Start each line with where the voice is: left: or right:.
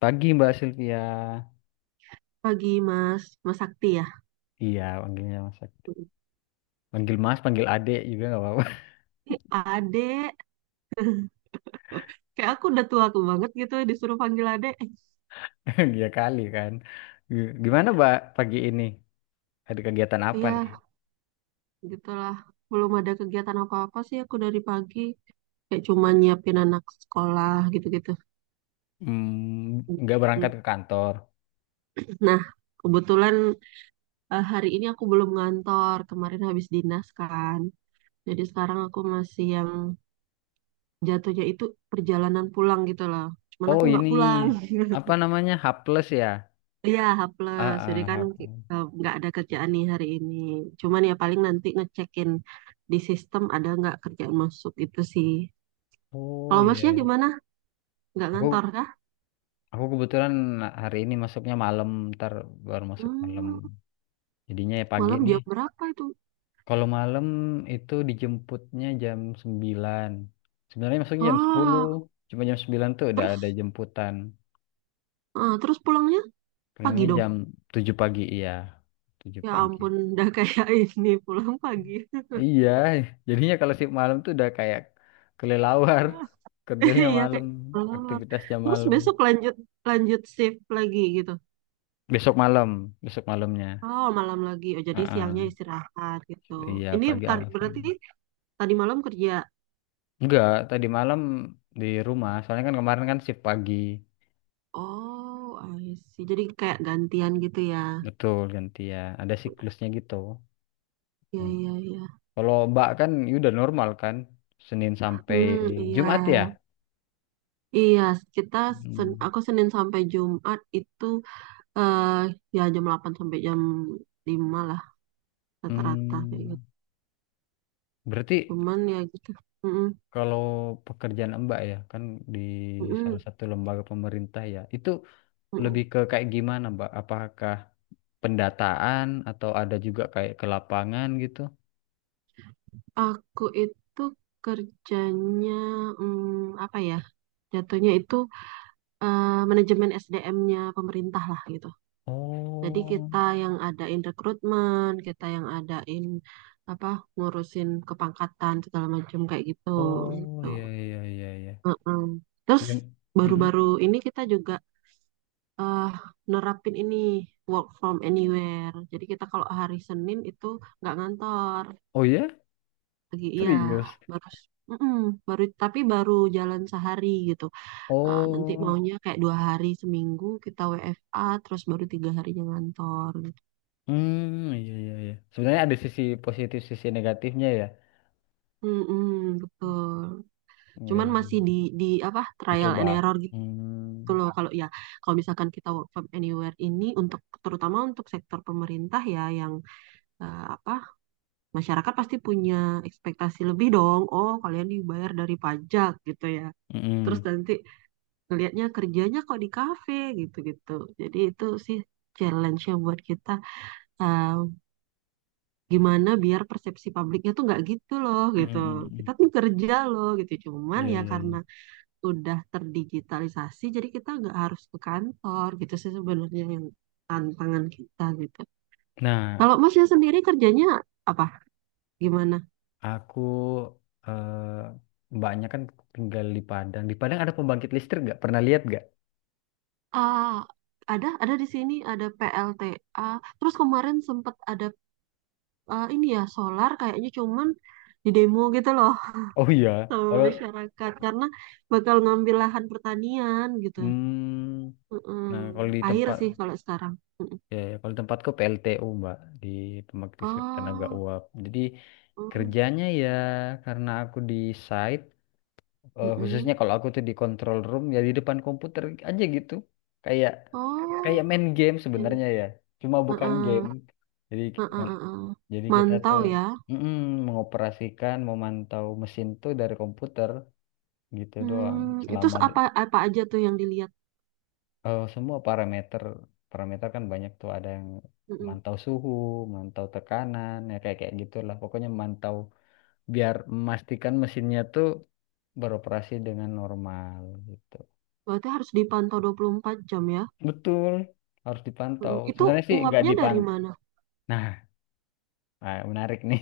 left: Pagi Mbak Cynthia.
right: Pagi Mas, Mas Sakti ya.
left: Iya, panggilnya Mas. Panggil Mas, panggil Adek juga nggak apa-apa.
right: Ih, Ade, kayak aku udah tua aku banget gitu disuruh panggil Ade.
left: Dia kali kan. Gimana Mbak pagi ini? Ada kegiatan apa nih?
right: Iya, gitulah. Belum ada kegiatan apa-apa sih aku dari pagi. Kayak cuma nyiapin anak sekolah gitu-gitu.
left: Hmm, nggak berangkat
right: Hmm.
left: ke kantor.
right: Nah, kebetulan hari ini aku belum ngantor. Kemarin habis dinas kan. Jadi sekarang aku masih yang jatuhnya itu perjalanan pulang gitu loh. Cuman
left: Oh
right: aku nggak
left: ini
right: pulang.
left: apa namanya? H plus ya?
right: Iya, H plus. Jadi
left: Ah, ah,
right: kan
left: H plus.
right: nggak ada kerjaan nih hari ini. Cuman ya paling nanti ngecekin di sistem ada nggak kerjaan masuk itu sih.
left: Oh
right: Kalau
left: iya,
right: masnya
left: iya.
right: gimana? Nggak ngantor
left: Aku
right: kah?
left: aku kebetulan hari ini masuknya malam, ntar baru masuk malam.
right: Hmm,
left: Jadinya ya pagi
right: malam
left: ini.
right: jam berapa itu?
left: Kalau malam itu dijemputnya jam 9. Sebenarnya maksudnya jam sepuluh,
right: Oh,
left: cuma jam 9 tuh udah
right: terus
left: ada jemputan.
right: terus pulangnya pagi
left: Pulangnya
right: dong.
left: jam 7 pagi, iya. 7
right: Ya
left: pagi.
right: ampun, udah kayak ini pulang pagi.
left: Iya, jadinya kalau shift malam tuh udah kayak kelelawar. Kerjanya
right: Iya
left: malam,
right: kayak keluar.
left: aktivitasnya
right: Terus
left: malam.
right: besok lanjut lanjut shift lagi gitu.
left: Besok malam, besok malamnya.
right: Oh, malam lagi. Oh, jadi siangnya
left: Heeh.
right: istirahat gitu.
left: Iya,
right: Ini
left: pagi awas
right: berarti
left: ini.
right: tadi malam kerja.
left: Enggak, tadi malam di rumah. Soalnya kan kemarin kan shift pagi.
right: Oh, I see. Jadi kayak gantian gitu ya.
left: Betul, gantian. Ada siklusnya gitu.
right: Iya,
left: Hmm.
right: iya, iya.
left: Kalau Mbak kan ya udah normal kan, Senin sampai
right: Hmm, iya.
left: Jumat ya.
right: Iya, kita
left: Hmm.
right: aku Senin sampai Jumat itu eh ya jam 8 sampai jam 5 lah rata-rata kayak
left: Hmm,
right: gitu.
left: berarti
right: Cuman ya gitu. Mm-mm,
left: kalau pekerjaan Mbak ya kan di salah
right: mm-mm,
left: satu lembaga pemerintah ya, itu lebih
right: mm-mm.
left: ke kayak gimana Mbak? Apakah pendataan atau ada juga kayak ke lapangan gitu?
right: Aku itu kerjanya apa ya? Jatuhnya itu manajemen SDM-nya pemerintah lah gitu. Jadi
left: Oh,
right: kita yang adain rekrutmen, kita yang adain apa ngurusin kepangkatan segala macam kayak gitu
left: oh
right: gitu.
left: ya ya ya ya.
right: Heeh. Terus
left: Yang, mm-mm.
right: baru-baru ini kita juga eh, nerapin ini work from anywhere. Jadi kita kalau hari Senin itu nggak ngantor
left: Oh ya?
right: lagi, iya,
left: Serius?
right: baru mm-mm, baru tapi baru jalan sehari gitu. Nah, nanti
left: Oh,
right: maunya kayak 2 hari seminggu kita WFA terus baru 3 harinya ngantor.
left: hmm, iya iya iya. Sebenarnya ada sisi positif, sisi negatifnya ya.
right: mm Betul.
left: Iya,
right: Cuman
left: iya,
right: masih
left: iya.
right: di apa trial
left: Dicoba.
right: and error
left: Hmm.
right: gitu loh kalau ya kalau misalkan kita work from anywhere ini untuk terutama untuk sektor pemerintah ya yang apa masyarakat pasti punya ekspektasi lebih dong oh kalian dibayar dari pajak gitu ya terus
left: Mm-mm.
right: nanti ngelihatnya kerjanya kok di kafe gitu-gitu jadi itu sih challenge-nya buat kita eh, gimana biar persepsi publiknya tuh nggak gitu loh gitu
left: Mm-mm, mm-mm.
right: kita tuh kerja loh gitu cuman
left: Iya,
right: ya
left: iya,
right: karena
left: iya.
right: udah terdigitalisasi, jadi kita nggak harus ke kantor gitu sih sebenarnya yang tantangan kita gitu.
left: Nah,
right: Kalau Masnya sendiri kerjanya apa? Gimana?
left: aku mbaknya kan tinggal di Padang. Di Padang ada pembangkit listrik nggak? Pernah lihat nggak?
right: Ah, ada di sini ada PLTA. Terus kemarin sempat ada ini ya solar kayaknya cuman di demo gitu loh
left: Oh iya.
right: sama
left: Kalau
right: masyarakat karena bakal ngambil lahan pertanian gitu.
left: hmm, nah
right: Mm-mm.
left: kalau di
right: Air
left: tempat
right: sih kalau sekarang. Mm-mm.
left: ya, ya, kalau di tempatku PLTU Mbak, di pembangkit listrik tenaga
right: Oh,
left: uap. Jadi
right: mm,
left: kerjanya ya karena aku di site,
right: mm-mm.
left: khususnya kalau aku tuh di control room ya di depan komputer aja gitu. Kayak kayak
right: Oh,
left: main game
right: ini.
left: sebenarnya ya, cuma bukan game
right: Heeh.
left: jadi
right: Heeh, heeh, heeh.
left: jadi kita
right: Mantau
left: tuh
right: ya.
left: mm, mengoperasikan memantau mesin tuh dari komputer gitu doang
right: Hmm, itu
left: selama
right: apa apa aja tuh yang dilihat?
left: semua parameter, parameter kan banyak tuh, ada yang
right: Heeh.
left: mantau suhu, mantau tekanan, ya kayak kayak gitulah pokoknya mantau biar memastikan mesinnya tuh beroperasi dengan normal gitu.
right: Berarti harus dipantau 24 jam ya.
left: Betul, harus dipantau,
right: Heeh. Itu
left: sebenarnya sih nggak
right: uapnya dari
left: dipantau.
right: mana?
left: Nah, menarik nih,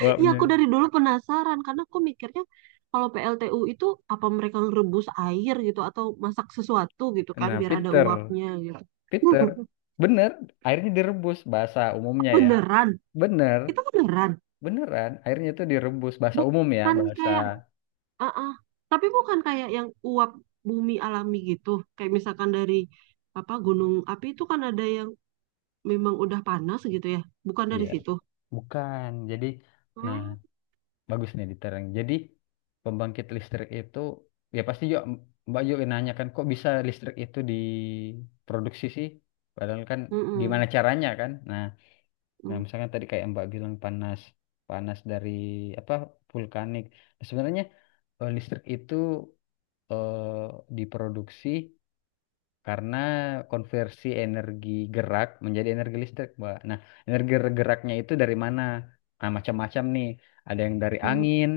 right: Iya,
left: wapnya.
right: aku dari dulu penasaran karena aku mikirnya kalau PLTU itu apa mereka ngerebus air gitu atau masak sesuatu gitu kan
left: Nah,
right: biar ada
left: Peter,
right: uapnya gitu.
left: Peter, bener, airnya direbus bahasa umumnya ya.
right: Beneran.
left: Bener,
right: Itu beneran.
left: beneran, airnya itu direbus bahasa umum ya,
right: Bukan
left: bahasa
right: kayak ah ah. Tapi bukan kayak yang uap bumi alami gitu. Kayak misalkan dari apa gunung api itu kan ada yang memang udah panas gitu ya? Bukan dari
left: iya,
right: situ.
left: bukan. Jadi, nah,
right: Hmm.
left: bagus nih diterang. Jadi, pembangkit listrik itu ya pasti yuk Mbak yuk nanya kan kok bisa listrik itu diproduksi sih? Padahal kan gimana
right: Mm-mm.
left: caranya kan? Nah, nah
right: Mm,
left: misalkan tadi kayak Mbak bilang panas, panas dari apa vulkanik. Nah, sebenarnya listrik itu eh, diproduksi karena konversi energi gerak menjadi energi listrik, Mbak. Nah, energi geraknya itu dari mana? Nah, macam-macam nih. Ada yang dari
right: mm,
left: angin,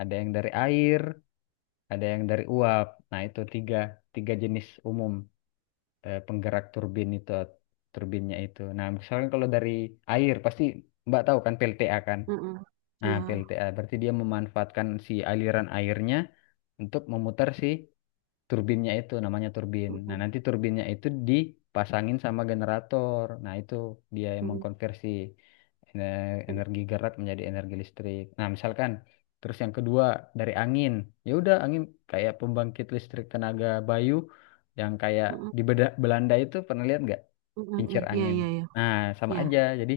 left: ada yang dari air, ada yang dari uap. Nah, itu tiga, tiga jenis umum penggerak turbin itu, turbinnya itu. Nah, misalkan kalau dari air, pasti Mbak tahu kan PLTA kan?
right: mm-mm.
left: Nah,
right: Ya.
left: PLTA berarti dia memanfaatkan si aliran airnya untuk memutar si turbinnya itu, namanya turbin. Nah,
right: Mm-mm.
left: nanti turbinnya itu dipasangin sama generator. Nah, itu dia yang
right: Mm,
left: mengkonversi energi gerak menjadi energi listrik. Nah, misalkan terus yang kedua dari angin. Ya udah angin kayak pembangkit listrik tenaga bayu yang kayak
right: mm-mm.
left: di Belanda itu pernah lihat nggak?
right: Mm-mm.
left: Kincir
right: Iya,
left: angin.
right: iya, iya.
left: Nah, sama
right: Iya,
left: aja. Jadi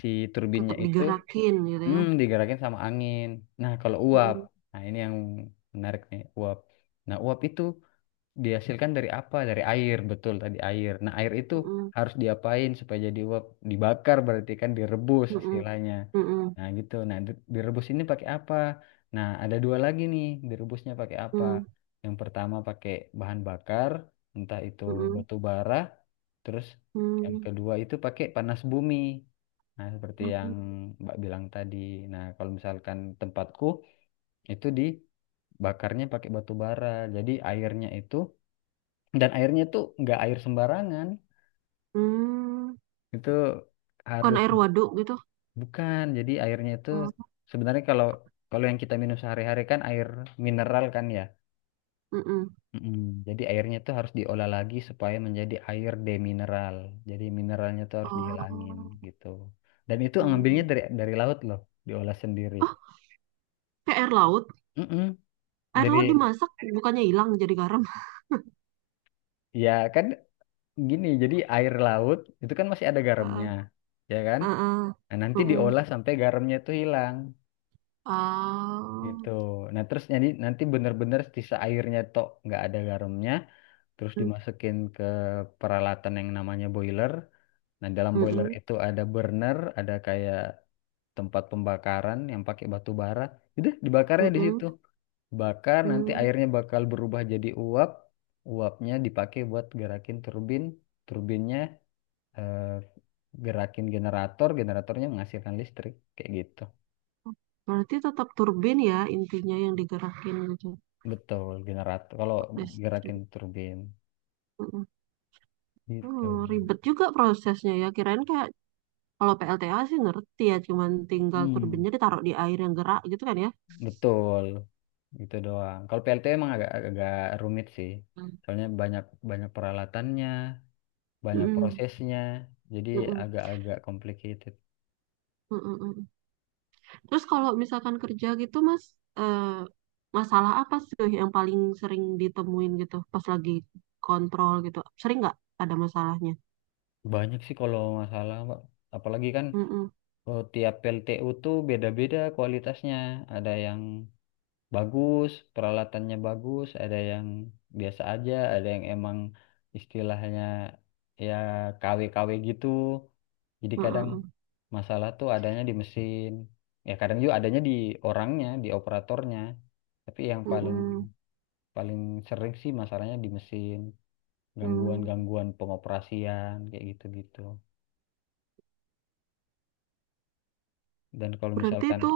left: si turbinnya
right: tetap
left: itu
right: digerakin gitu ya.
left: hmm, digerakin sama angin. Nah, kalau uap.
right: Mm-mm.
left: Nah, ini yang menarik nih, uap. Nah, uap itu dihasilkan dari apa? Dari air, betul tadi air. Nah, air itu
right: Mm-mm.
left: harus diapain supaya jadi uap? Dibakar, berarti kan direbus
right: Mm-mm.
left: istilahnya.
right: Mm-mm.
left: Nah, gitu. Nah, direbus ini pakai apa? Nah, ada dua lagi nih, direbusnya pakai apa?
right: Mm,
left: Yang pertama pakai bahan bakar, entah itu
right: mm-mm.
left: batu bara, terus yang
right: Mm,
left: kedua itu pakai panas bumi. Nah, seperti yang
right: mm-mm.
left: Mbak bilang tadi. Nah, kalau misalkan tempatku itu dibakarnya pakai batu bara. Jadi airnya itu, dan airnya tuh nggak air sembarangan,
right: Hmm.
left: itu
right: Bukan
left: harus
right: air waduk gitu.
left: bukan, jadi airnya itu
right: Oh.
left: sebenarnya kalau kalau yang kita minum sehari-hari kan air mineral kan ya.
right: Mm-mm.
left: Mm-mm. Jadi airnya tuh harus diolah lagi supaya menjadi air demineral, jadi mineralnya tuh harus dihilangin
right: Oh,
left: gitu, dan itu
right: iya, iya.
left: ngambilnya dari laut loh, diolah sendiri.
right: Oh, kayak air laut.
left: Mm-mm.
right: Air
left: Jadi
right: laut dimasak, bukannya hilang jadi garam.
left: ya kan gini, jadi air laut itu kan masih ada garamnya
right: Heeh.
left: ya kan.
right: Heeh.
left: Nah, nanti
right: Mm-mm.
left: diolah sampai garamnya itu hilang
right: Ah.
left: gitu. Nah terus jadi nanti bener-bener sisa airnya tok nggak ada garamnya, terus
right: Mm,
left: dimasukin ke peralatan yang namanya boiler. Nah dalam boiler
right: mm-mm,
left: itu ada burner, ada kayak tempat pembakaran yang pakai batu bara. Udah dibakarnya di
right: mm-mm,
left: situ. Bakar nanti
right: mm.
left: airnya bakal berubah jadi uap. Uapnya dipakai buat gerakin turbin, turbinnya eh, gerakin generator, generatornya menghasilkan listrik kayak gitu.
right: Berarti tetap turbin ya intinya yang digerakin gitu
left: Betul, generator. Kalau
right: Pak
left: gerakin
right: listrik.
left: turbin.
right: Mm-mm.
left: Gitu.
right: Hmm, ribet juga prosesnya ya. Kirain kayak kalau PLTA sih ngerti ya, cuman tinggal
left: Hmm,
right: turbinnya ditaruh di air yang gerak gitu kan ya.
left: betul. Gitu doang. Kalau PLT emang agak agak rumit sih.
right: Hmm.
left: Soalnya banyak banyak peralatannya, banyak
right: Mm-mm,
left: prosesnya. Jadi
right: mm-mm,
left: agak-agak complicated.
right: mm-mm, mm-mm. Terus kalau misalkan kerja gitu Mas, eh, masalah apa sih yang paling sering ditemuin gitu pas lagi kontrol gitu? Sering nggak ada masalahnya?
left: Banyak sih kalau masalah, Mbak. Apalagi kan
right: Mm-mm,
left: tiap PLTU tuh beda-beda kualitasnya. Ada yang bagus, peralatannya bagus, ada yang biasa aja, ada yang emang istilahnya ya KW-KW gitu. Jadi kadang
right: mm-mm,
left: masalah tuh adanya di mesin. Ya kadang juga adanya di orangnya, di operatornya. Tapi yang paling
right: mm-mm,
left: paling sering sih masalahnya di mesin,
right: mm.
left: gangguan-gangguan pengoperasian kayak gitu-gitu. Dan kalau
right: Berarti
left: misalkan
right: itu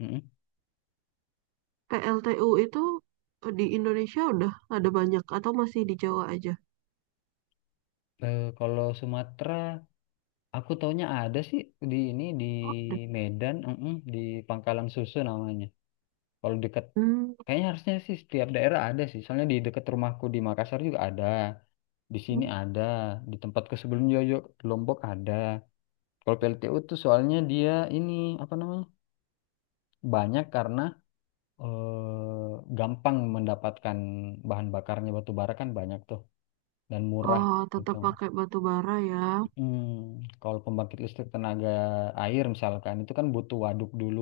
left: mm-mm.
right: PLTU itu di Indonesia udah ada banyak atau masih di Jawa aja?
left: Eh, kalau Sumatera aku taunya ada sih di ini di
right: Oh, ada.
left: Medan, mm-mm, di Pangkalan Susu namanya. Kalau deket,
right: Hmm.
left: kayaknya harusnya sih setiap daerah ada sih. Soalnya di deket rumahku di Makassar juga ada, di sini ada, di tempatku sebelum Yoyo Lombok ada. Kalau PLTU tuh soalnya dia ini apa namanya banyak karena eh, gampang mendapatkan bahan bakarnya batu bara kan banyak tuh dan murah
right: Oh,
left: gitu.
right: tetap pakai batu bara ya.
left: Hmm, kalau pembangkit listrik tenaga air misalkan itu kan butuh waduk dulu,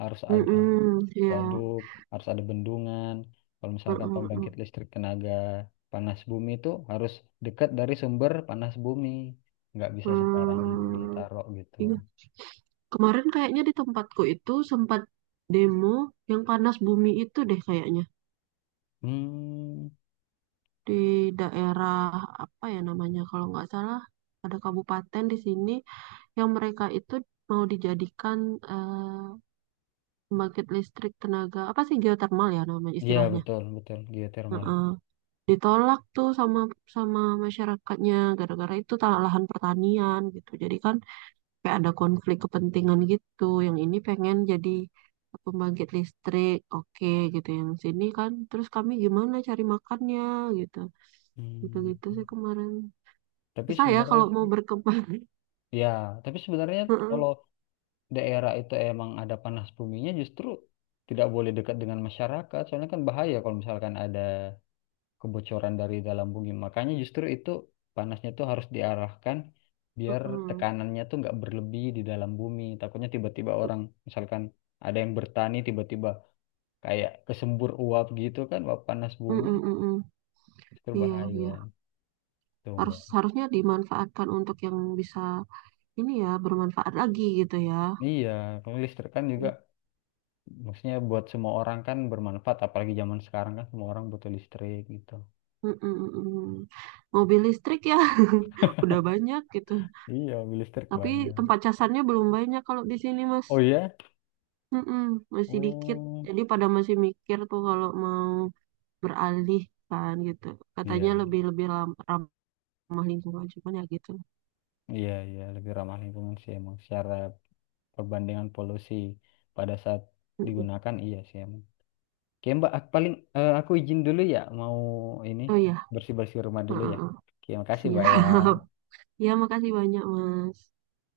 left: harus ada
right: Mm-mm, ya.
left: waduk, harus ada bendungan. Kalau misalkan pembangkit
right: Mm-mm-mm.
left: listrik tenaga panas bumi itu harus dekat dari sumber panas bumi, nggak bisa sembarangan
right: Hmm,
left: ditaruh gitu.
right: iya. Kemarin kayaknya di tempatku itu sempat demo yang panas bumi itu deh kayaknya.
left: Hmm,
right: Di daerah apa ya namanya kalau nggak salah ada kabupaten di sini yang mereka itu mau dijadikan eh, pembangkit listrik tenaga apa sih geothermal ya nama
left: iya
right: istilahnya.
left: betul betul geotermal.
right: Heeh. Ditolak tuh sama sama masyarakatnya gara-gara itu tanah lahan pertanian gitu. Jadi kan kayak ada konflik kepentingan gitu. Yang ini pengen jadi pembangkit listrik, oke gitu. Yang sini kan terus kami gimana cari makannya gitu.
left: Hmm,
right: Gitu-gitu sih kemarin.
left: tapi
right: Susah ya
left: sebenarnya
right: kalau
left: sih,
right: mau berkembang.
left: ya tapi sebenarnya
right: Heeh,
left: kalau daerah itu emang ada panas buminya justru tidak boleh dekat dengan masyarakat. Soalnya kan bahaya kalau misalkan ada kebocoran dari dalam bumi. Makanya justru itu panasnya tuh harus diarahkan biar
right: heeh.
left: tekanannya tuh nggak berlebih di dalam bumi. Takutnya tiba-tiba orang misalkan ada yang bertani tiba-tiba kayak kesembur uap gitu kan, uap panas
right: Mm,
left: bumi
right: mm, mm, mm.
left: justru
right: Iya, iya.
left: bahaya tuh
right: Harus
left: Mbak.
right: harusnya dimanfaatkan untuk yang bisa ini ya bermanfaat lagi gitu ya.
left: Iya, kalau listrik kan juga
right: Mm,
left: maksudnya buat semua orang kan bermanfaat apalagi zaman sekarang kan semua orang butuh listrik gitu.
right: mm, mm, mm. Mobil listrik ya udah banyak gitu.
left: Iya, mobil listrik
right: Tapi
left: banyak.
right: tempat casannya belum banyak kalau di sini Mas.
left: Oh iya?
right: Mm, mm, masih dikit.
left: Oh,
right: Jadi pada masih mikir tuh kalau mau beralih kan gitu.
left: iya,
right: Katanya
left: iya.
right: lebih lebih lam- ramah lingkungan cuman ya gitu.
left: Iya, iya, lebih ramah lingkungan sih emang. Secara perbandingan polusi pada saat
right: Mm, mm.
left: digunakan, iya sih emang. Oke, Mbak, aku paling aku izin dulu ya, mau ini
right: Oh ya,
left: bersih-bersih rumah dulu ya. Oke, makasih,
right: siap.
left: Mbak ya.
right: Ya makasih banyak Mas.